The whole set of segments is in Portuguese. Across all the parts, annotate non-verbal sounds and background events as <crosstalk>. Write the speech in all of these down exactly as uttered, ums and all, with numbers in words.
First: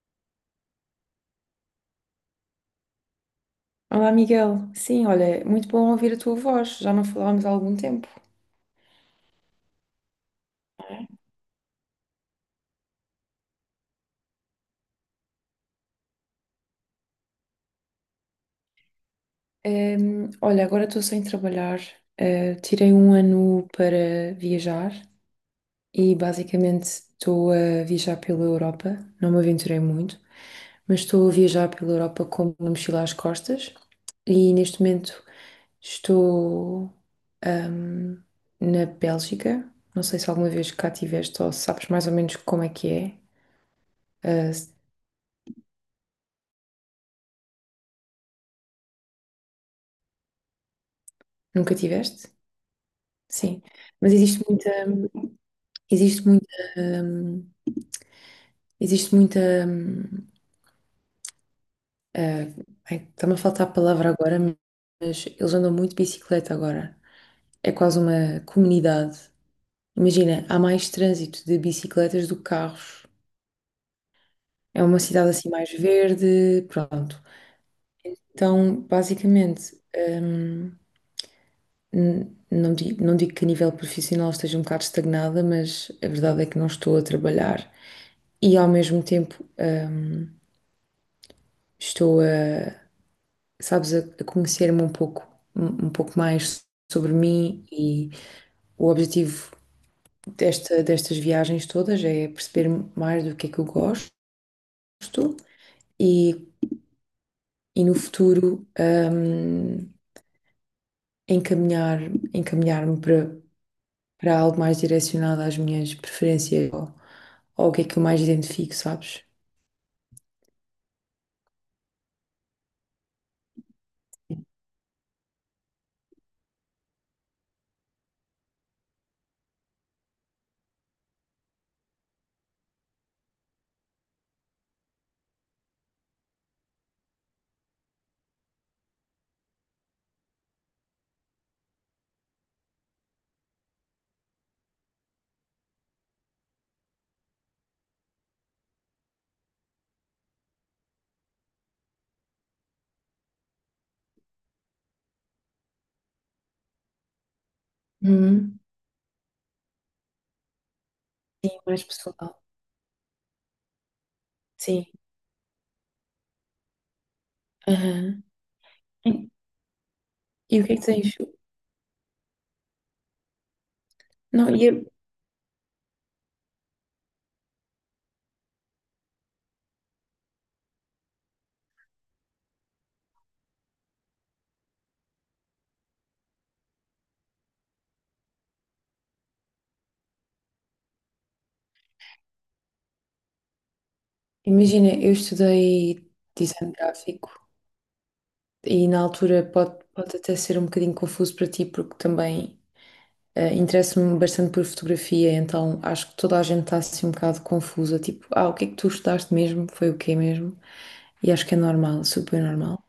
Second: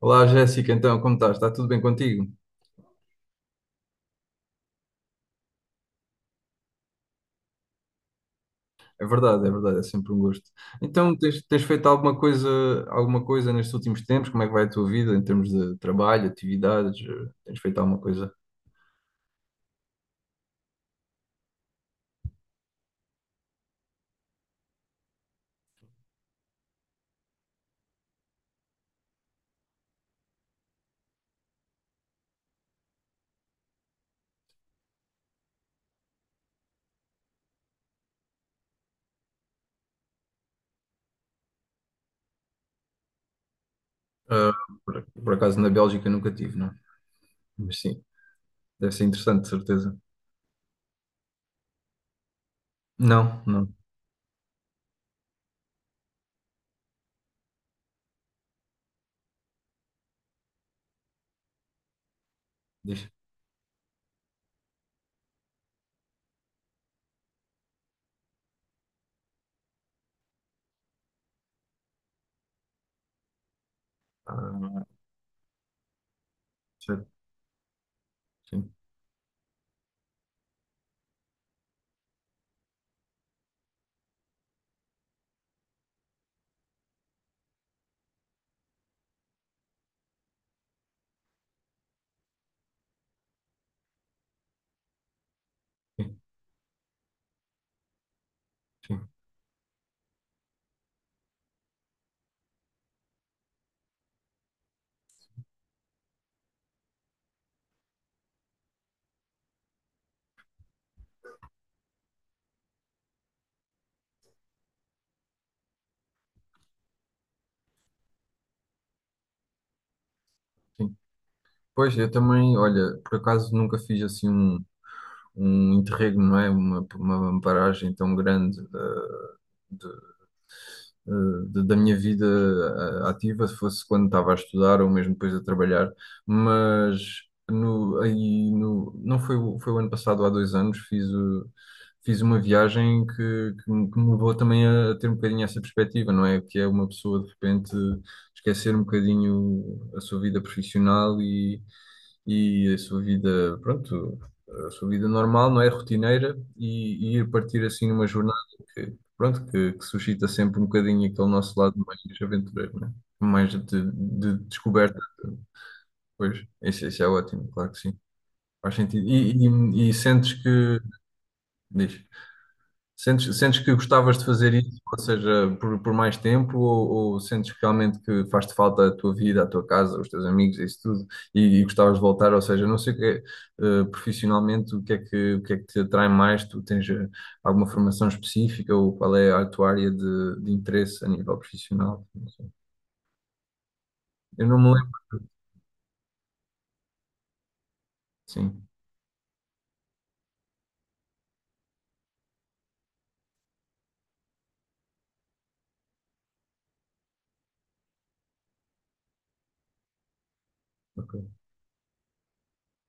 Olá Jéssica, então como estás? Está tudo bem contigo? Olá, Miguel. Sim, olha, é muito bom ouvir a tua voz. Já não falávamos há algum tempo. É verdade, é verdade, é sempre um gosto. Então tens, tens feito alguma coisa, alguma coisa nestes últimos tempos? Como é que vai a tua vida em termos de trabalho, atividades? Eh, Tens feito alguma coisa? Ehm, olha, agora estou sem trabalhar. Eh, tirei um ano para viajar e basicamente estou a viajar pela Europa. Não me aventurei muito, mas estou a viajar pela Europa com uma mochila às costas e neste momento estou, ahm, na Bélgica. Não sei se alguma vez cá tiveste ou sabes mais ou menos como é que é. Ah, Ah, se- por, por acaso na Bélgica nunca tive, não? Mas sim, deve ser interessante, de certeza. Nunca tiveste? Não, Sim, não, mas existe muita, existe muita, hum, existe muita, hum, eh, ai, diz. está-me a faltar a palavra agora, mas eles andam muito de bicicleta agora. É quase uma comunidade. Imagina, há mais trânsito de bicicletas do que carros. É Ah, uma cidade assim mais verde, certo, pronto. sim, Então, basicamente, hum, n- não digo, não digo que a nível profissional esteja um bocado estagnada, mas a verdade é que não estou a trabalhar. E ao mesmo tempo, hum, estou a, sabes, a a conhecer-me um pouco, um um pouco sim, mais sobre mim e o sim, objetivo desta, destas viagens todas é perceber mais do que é que eu gosto e, e no futuro, hum, encaminhar, encaminhar-me para, para algo mais direcionado às minhas preferências ou, ou o que é que eu mais identifico, sabes? sim. Pois, eu também, olha, por acaso nunca fiz assim um, um interregno, não é? Uma, uma paragem tão grande, eh, de- da minha vida eh, ativa, se fosse quando estava a estudar ou mesmo depois a trabalhar. Mas no, aí no, não foi, o- foi o ano passado, há dois anos, fiz, o- fiz uma viagem que, que, me que me levou também a, a ter um bocadinho essa perspectiva, não é? Que é uma pessoa de repente esquecer um bocadinho a sua vida profissional e, e a sua vida, pronto, a sua vida normal, não é? Rotineira, e, e ir partir assim numa jornada, Uhum. pronto, que, que suscita sempre um bocadinho aquele Sim, nosso lado mais mais pessoal. aventureiro, né? Mais de, de Sim. descoberta. Pois, isso, isso é ótimo, claro que sim. Aham. Faz sentido. E, E, e, e sentes e o que é que. que tens? Diz. Sentes, sentes que gostavas de fazer Não, e isso, eu, ou seja, por, por mais tempo, ou, ou sentes que realmente que faz-te falta a tua vida, a tua casa, os teus amigos, isso tudo, e, e gostavas de voltar, ou seja, não sei o que é, eh, profissionalmente, o que é que, o que é que te atrai mais, tu tens eh, alguma formação específica, ou qual é a tua área de, de interesse a nível profissional? Não sei. Eu não me imagina, lembro. eu estudei design gráfico Sim, e na altura pode, pode até ser um bocadinho confuso para ti, porque também eh, interesso-me bastante por fotografia, então acho que toda a gente está assim um bocado confusa, tipo, ah, o que é que tu estudaste mesmo? Foi o quê mesmo? E ok. acho que é normal, super normal.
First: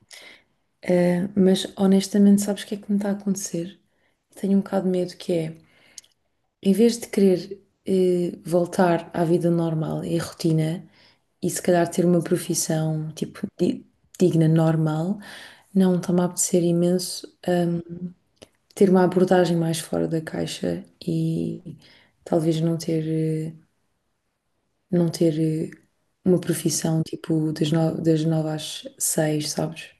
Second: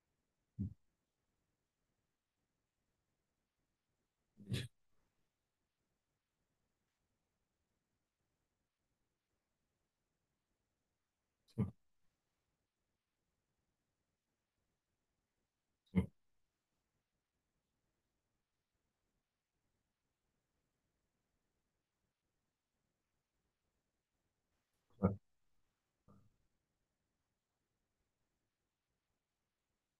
Eh, mas honestamente, sabes o que é que me está a acontecer? Tenho um Sim, bocado de medo que é. Em vez de querer eh, voltar à vida normal e à rotina, e se calhar ter uma profissão tipo di- digna, normal, não sim, está-me a apetecer imenso, hum, ter uma abordagem mais fora da caixa e talvez não ter, eh, não claro. ter, eh, uma profissão tipo das, no- das nove às seis, sabes?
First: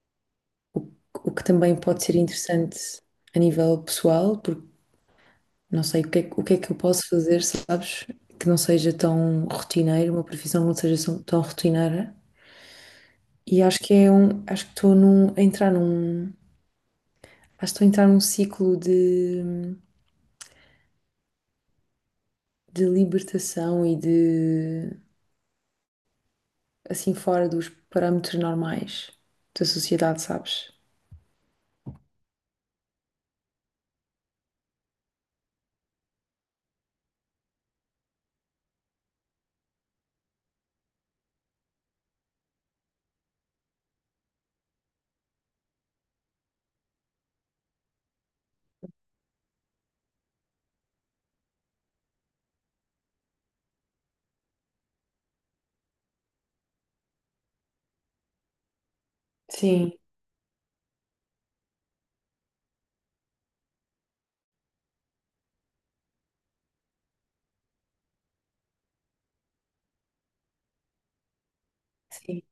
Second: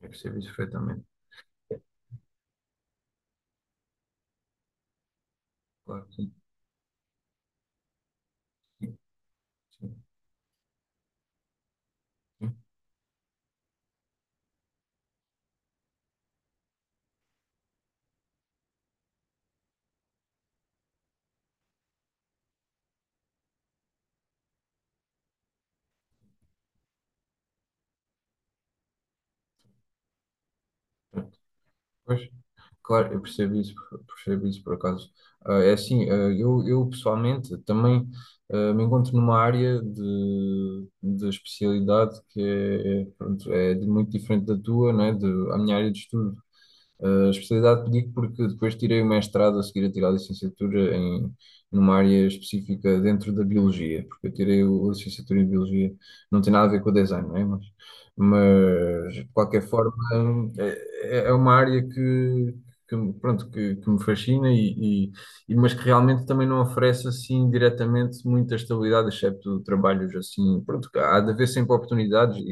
Eu percebo isso O, perfeitamente. o que também pode ser interessante a nível pessoal, porque não sei Claro, o que é, sim, que- o que é que eu posso fazer, sabes? Que não seja sim, tão sim, rotineiro, uma profissão que não seja tão tão rotineira. E acho que é um, acho que estou num, a entrar num, acho que estou a entrar num ciclo de, de libertação e de, assim, fora dos parâmetros normais da sociedade, sabes? sim. Pois. Claro, eu percebo isso, percebo isso por acaso. Ah, é assim, ah, eu, eu pessoalmente também ah, me encontro numa área de, de especialidade que é, pronto, é de- muito diferente da tua, não é? De, a minha área de estudo, a especialidade pedi porque depois tirei o mestrado a seguir a tirar a licenciatura em, numa área específica dentro da biologia, porque eu tirei o- a licenciatura em biologia, não tem nada a ver com o design, não é? Mas, mas de qualquer forma Sim, é, é é uma área que, que me- pronto, que, que me fascina, e, e, e- mas que realmente também não oferece assim diretamente muita estabilidade, excepto trabalhos assim, pronto. Há de haver sempre oportunidades sim,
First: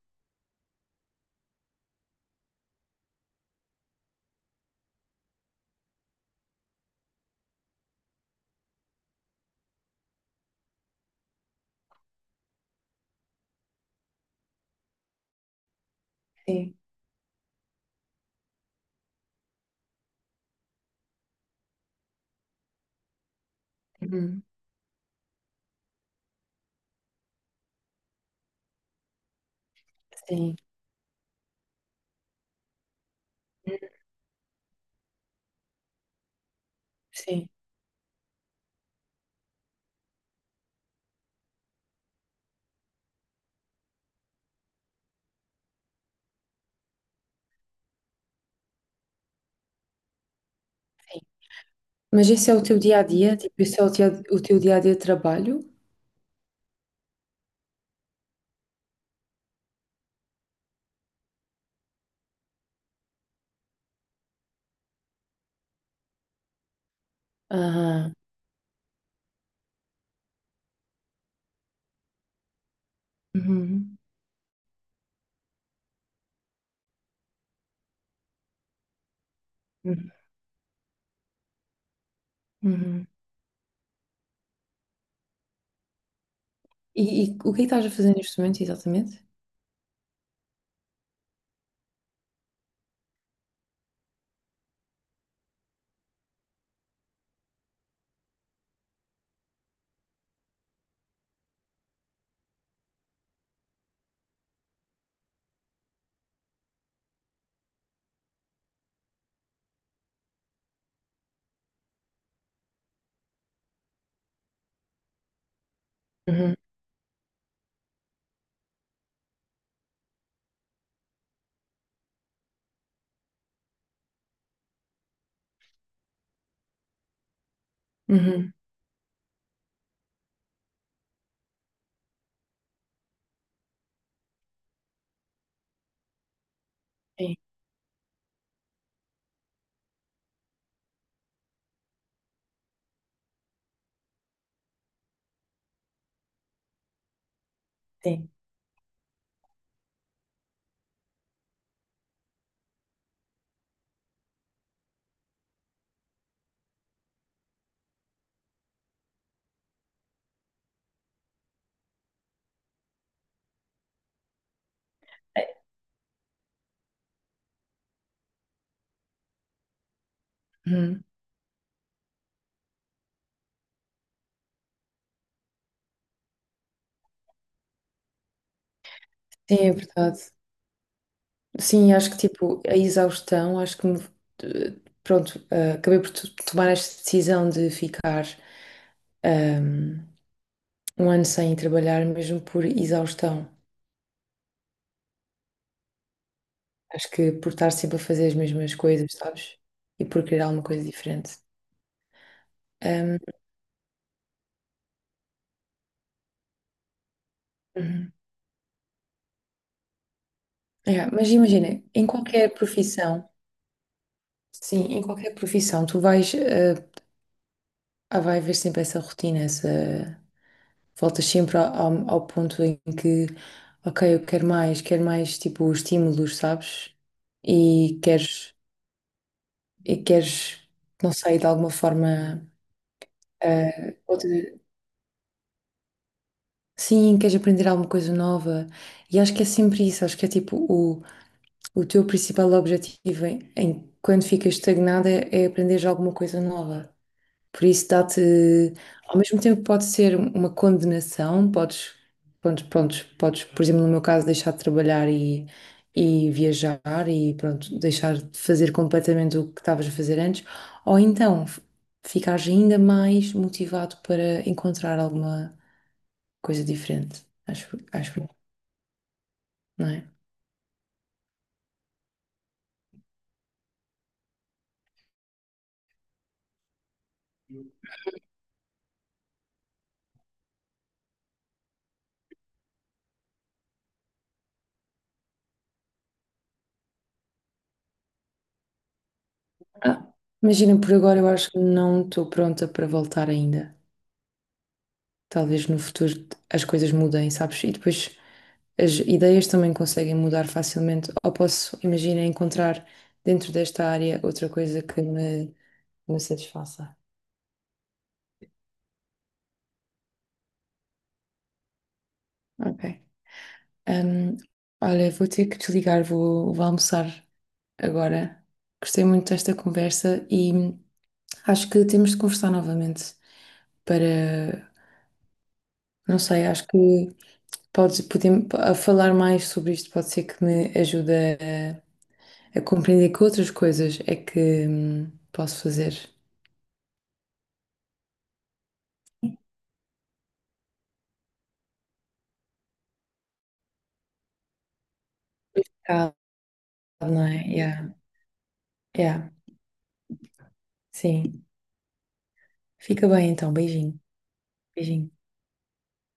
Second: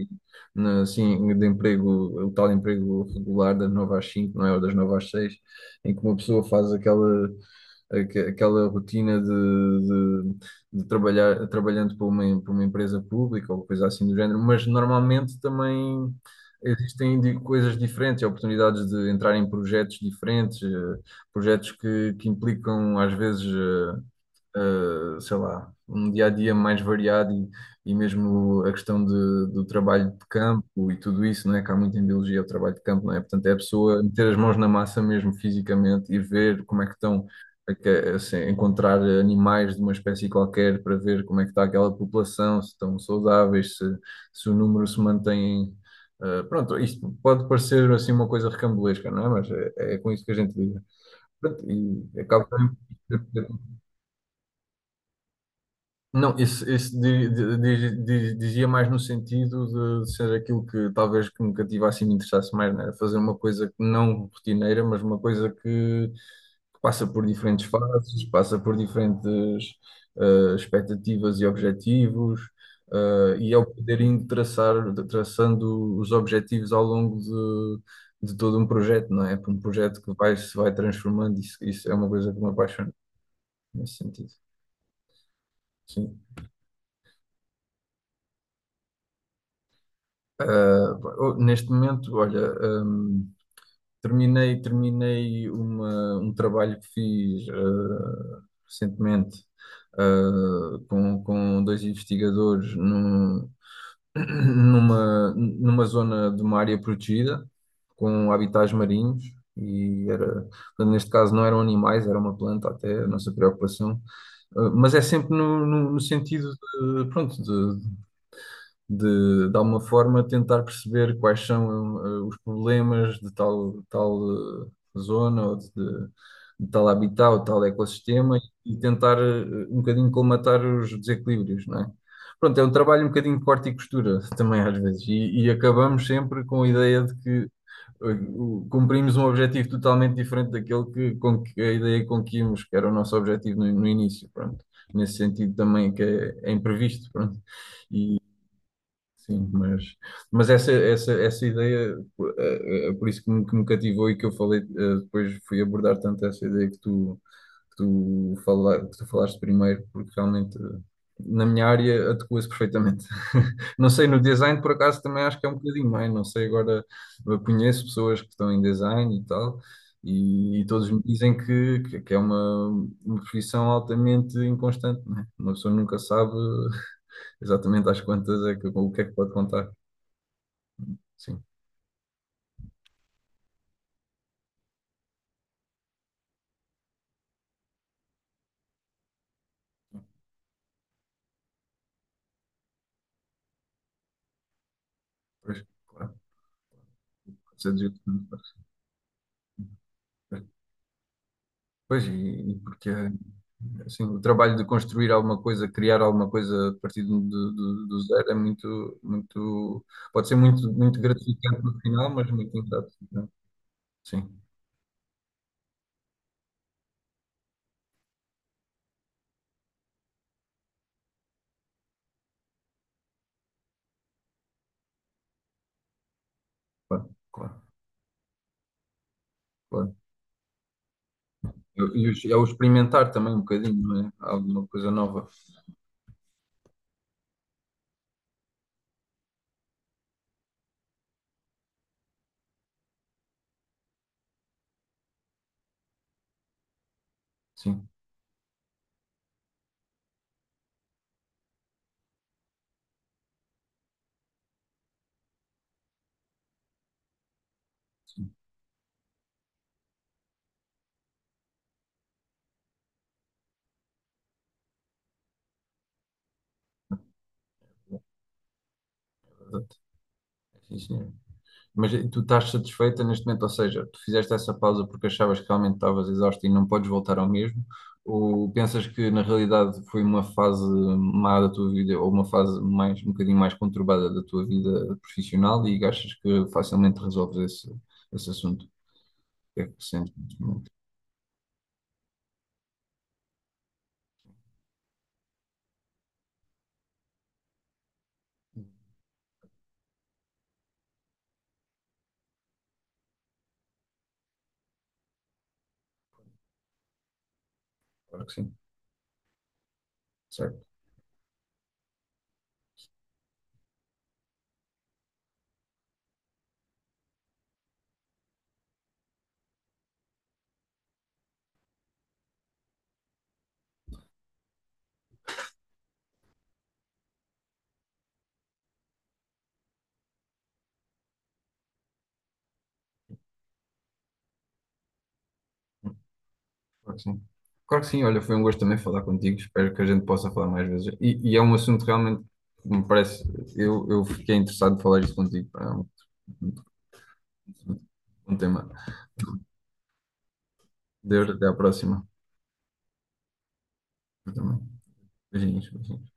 na- assim, de emprego, o tal emprego regular das nove às cinco, não é? Ou das nove às seis, em que uma pessoa faz aquela, aque- aquela rotina de, de, de trabalhar, trabalhando para uma, para uma empresa pública ou coisa assim do género. Mas normalmente também sim. existem di- coisas diferentes, oportunidades de entrar em projetos diferentes, eh, projetos que, que implicam às vezes. eh, Uhum. eh, sei lá, um dia a dia mais variado, e, e mesmo a questão de, do trabalho de Sim, campo e tudo isso, não é? Que há muito em biologia o trabalho de campo, não é? Portanto, é a pessoa meter as mãos na massa mesmo fisicamente e ver como é que estão, sim, a que- assim, encontrar animais de uma espécie qualquer para ver como é que está aquela população, se estão saudáveis, se, se o número se mantém. eh, pronto, isto pode parecer assim uma coisa recambolesca, não é? Mas é, é com isso que a gente lida. sim. Pronto, e Mas acaba esse é o também. teu dia a dia? Tipo, esse é o, teu o teu dia a dia de trabalho? Não, esse, esse di- di- di- di- dizia mais no sentido de ser aquilo que talvez que me cativasse e me interessasse mais, né? Fazer uma coisa que não rotineira, mas uma coisa que, que passa por diferentes Aham. fases, passa por diferentes, eh, expectativas e objetivos, eh, e é o Uhum, poder indo traçar, traçando os objetivos ao longo de, de todo um projeto, não é? Um projeto uhum, que vai, se vai transformando, isso, isso é uma coisa que me apaixona uhum. nesse sentido. Sim. E, e o que é que estás a fazer neste momento, exatamente? Ah, oh, neste momento, olha, hum, terminei, terminei uma- um trabalho que fiz ah, recentemente, ah, com, com dois investigadores num- <coughs> <clears throat> numa, numa zona de uma área protegida, com habitats marinhos, e era, portanto, neste caso não eram animais, era uma planta até, a nossa preocupação. Ah, mas é sempre no, no- no sentido Uhum, de, pronto, de, de alguma forma, tentar perceber quais são, eh, os problemas de tal, tal, eh, zona ou de, de- de tal habitat ou tal ecossistema, e uhum. e tentar eh, um bocadinho colmatar os desequilíbrios, não é? Pronto, é um trabalho um bocadinho de corte e costura <laughs> também às vezes, e, e acabamos sempre com a ideia de Sim, que eh, o- cumprimos um objetivo totalmente diferente daquele que, com que a ideia com que íamos, que era o nosso objetivo no, no início, pronto. Nesse sentido também que é, é imprevisto, pronto. E sim. sim, mas, mas essa, essa, essa ideia, eh, eh, por isso que me, que me, cativou e que eu falei, eh, depois fui abordar tanto essa ideia que tu, que tu, fala, que tu falaste primeiro, porque realmente eh, na minha área adequa-se perfeitamente. <laughs> Não sei, no design por acaso também acho que é um bocadinho mais, não sei. Agora eu conheço pessoas que estão em design e tal, e, e todos me Uhum. dizem que, que, que é uma, uma profissão altamente inconstante, não é? Uma pessoa nunca sabe exatamente às quantas é que, o que é que pode Sim, contar. é verdade. Sim, Sim, acho que tipo, a exaustão, acho que me, eh, pronto, eh, acabei por to- tomar esta decisão de ficar, ehm, um ano sem trabalhar, mesmo por exaustão. pois, claro, Acho que por pode ser estar sempre a desvirtuado. fazer as mesmas coisas, sabes? E por querer alguma coisa diferente. Pois, e, e porque Ehm, assim, o trabalho de construir alguma coisa, criar alguma coisa a partir do, do, do uhum. zero é muito, muito, pode ser muito, muito É, mas gratificante no imagina, em final, mas qualquer muito ingrato. profissão, Sim, sim, em qualquer profissão, tu vais. Eh, Ah, vai haver sempre essa rotina, essa... Voltas sempre ao, ao- ao ponto em que, ok, eu quero mais, quero mais, tipo, estímulos, sabes? claro, claro, E queres, claro. e queres, não sei, de alguma Eu- E forma, o- é o experimentar também um bocadinho, eh, não é? outra... Alguma coisa nova. Sim, queres aprender alguma coisa nova. E acho que é sempre isso, acho que é tipo, o, o teu principal objetivo em, em- quando ficas estagnada é, é aprenderes alguma coisa nova. Por isso Sim, dá-te, ao mesmo tempo pode ser uma condenação, podes, pronto, pronto, podes, por exemplo, no meu caso, deixar de trabalhar e, e viajar e pronto, deixar sim, de fazer completamente o que estavas a fazer antes, ou então f- ficares ainda mais motivado para encontrar alguma coisa diferente, acho, é acho, eu, verdade. não é? Sim, senhor. Mas tu estás satisfeita neste momento, ou seja, tu fizeste essa pausa porque achavas que realmente estavas exausta e não podes voltar ao mesmo, ou pensas que na realidade foi uma fase má da tua vida, ou uma fase mais, um bocadinho mais conturbada da tua vida profissional, e achas que facilmente resolves esse, esse assunto? O que é que Ah, sentes neste momento? imagina, por agora eu acho que não estou pronta para voltar ainda. Talvez no futuro as coisas mudem, sabes? E depois as ideias também conseguem mudar facilmente. Ou posso, imagina, encontrar dentro desta área outra coisa que me, me satisfaça. Claro que sim, certo, Ok. Hum, Olha, vou ter que desligar, vou, vou almoçar agora. Gostei muito desta conversa e acho que temos de conversar novamente para, não sei, acho que podes, podemos, a falar mais sobre isto pode ser que me ajude a compreender que outras coisas é que hum, posso fazer. claro que sim. Claro que sim, olha, foi um gosto também falar contigo, espero que a gente possa falar mais vezes. E, e é um assunto realmente que me parece, eu, eu fiquei interessado em falar isso contigo, pá, é um- Ah, não é? Yeah. Um tema. Yeah. Deus, Sim. até a próxima. Fica bem então. Beijinho. Eu também. Beijinho. Beijinhos, beijinhos.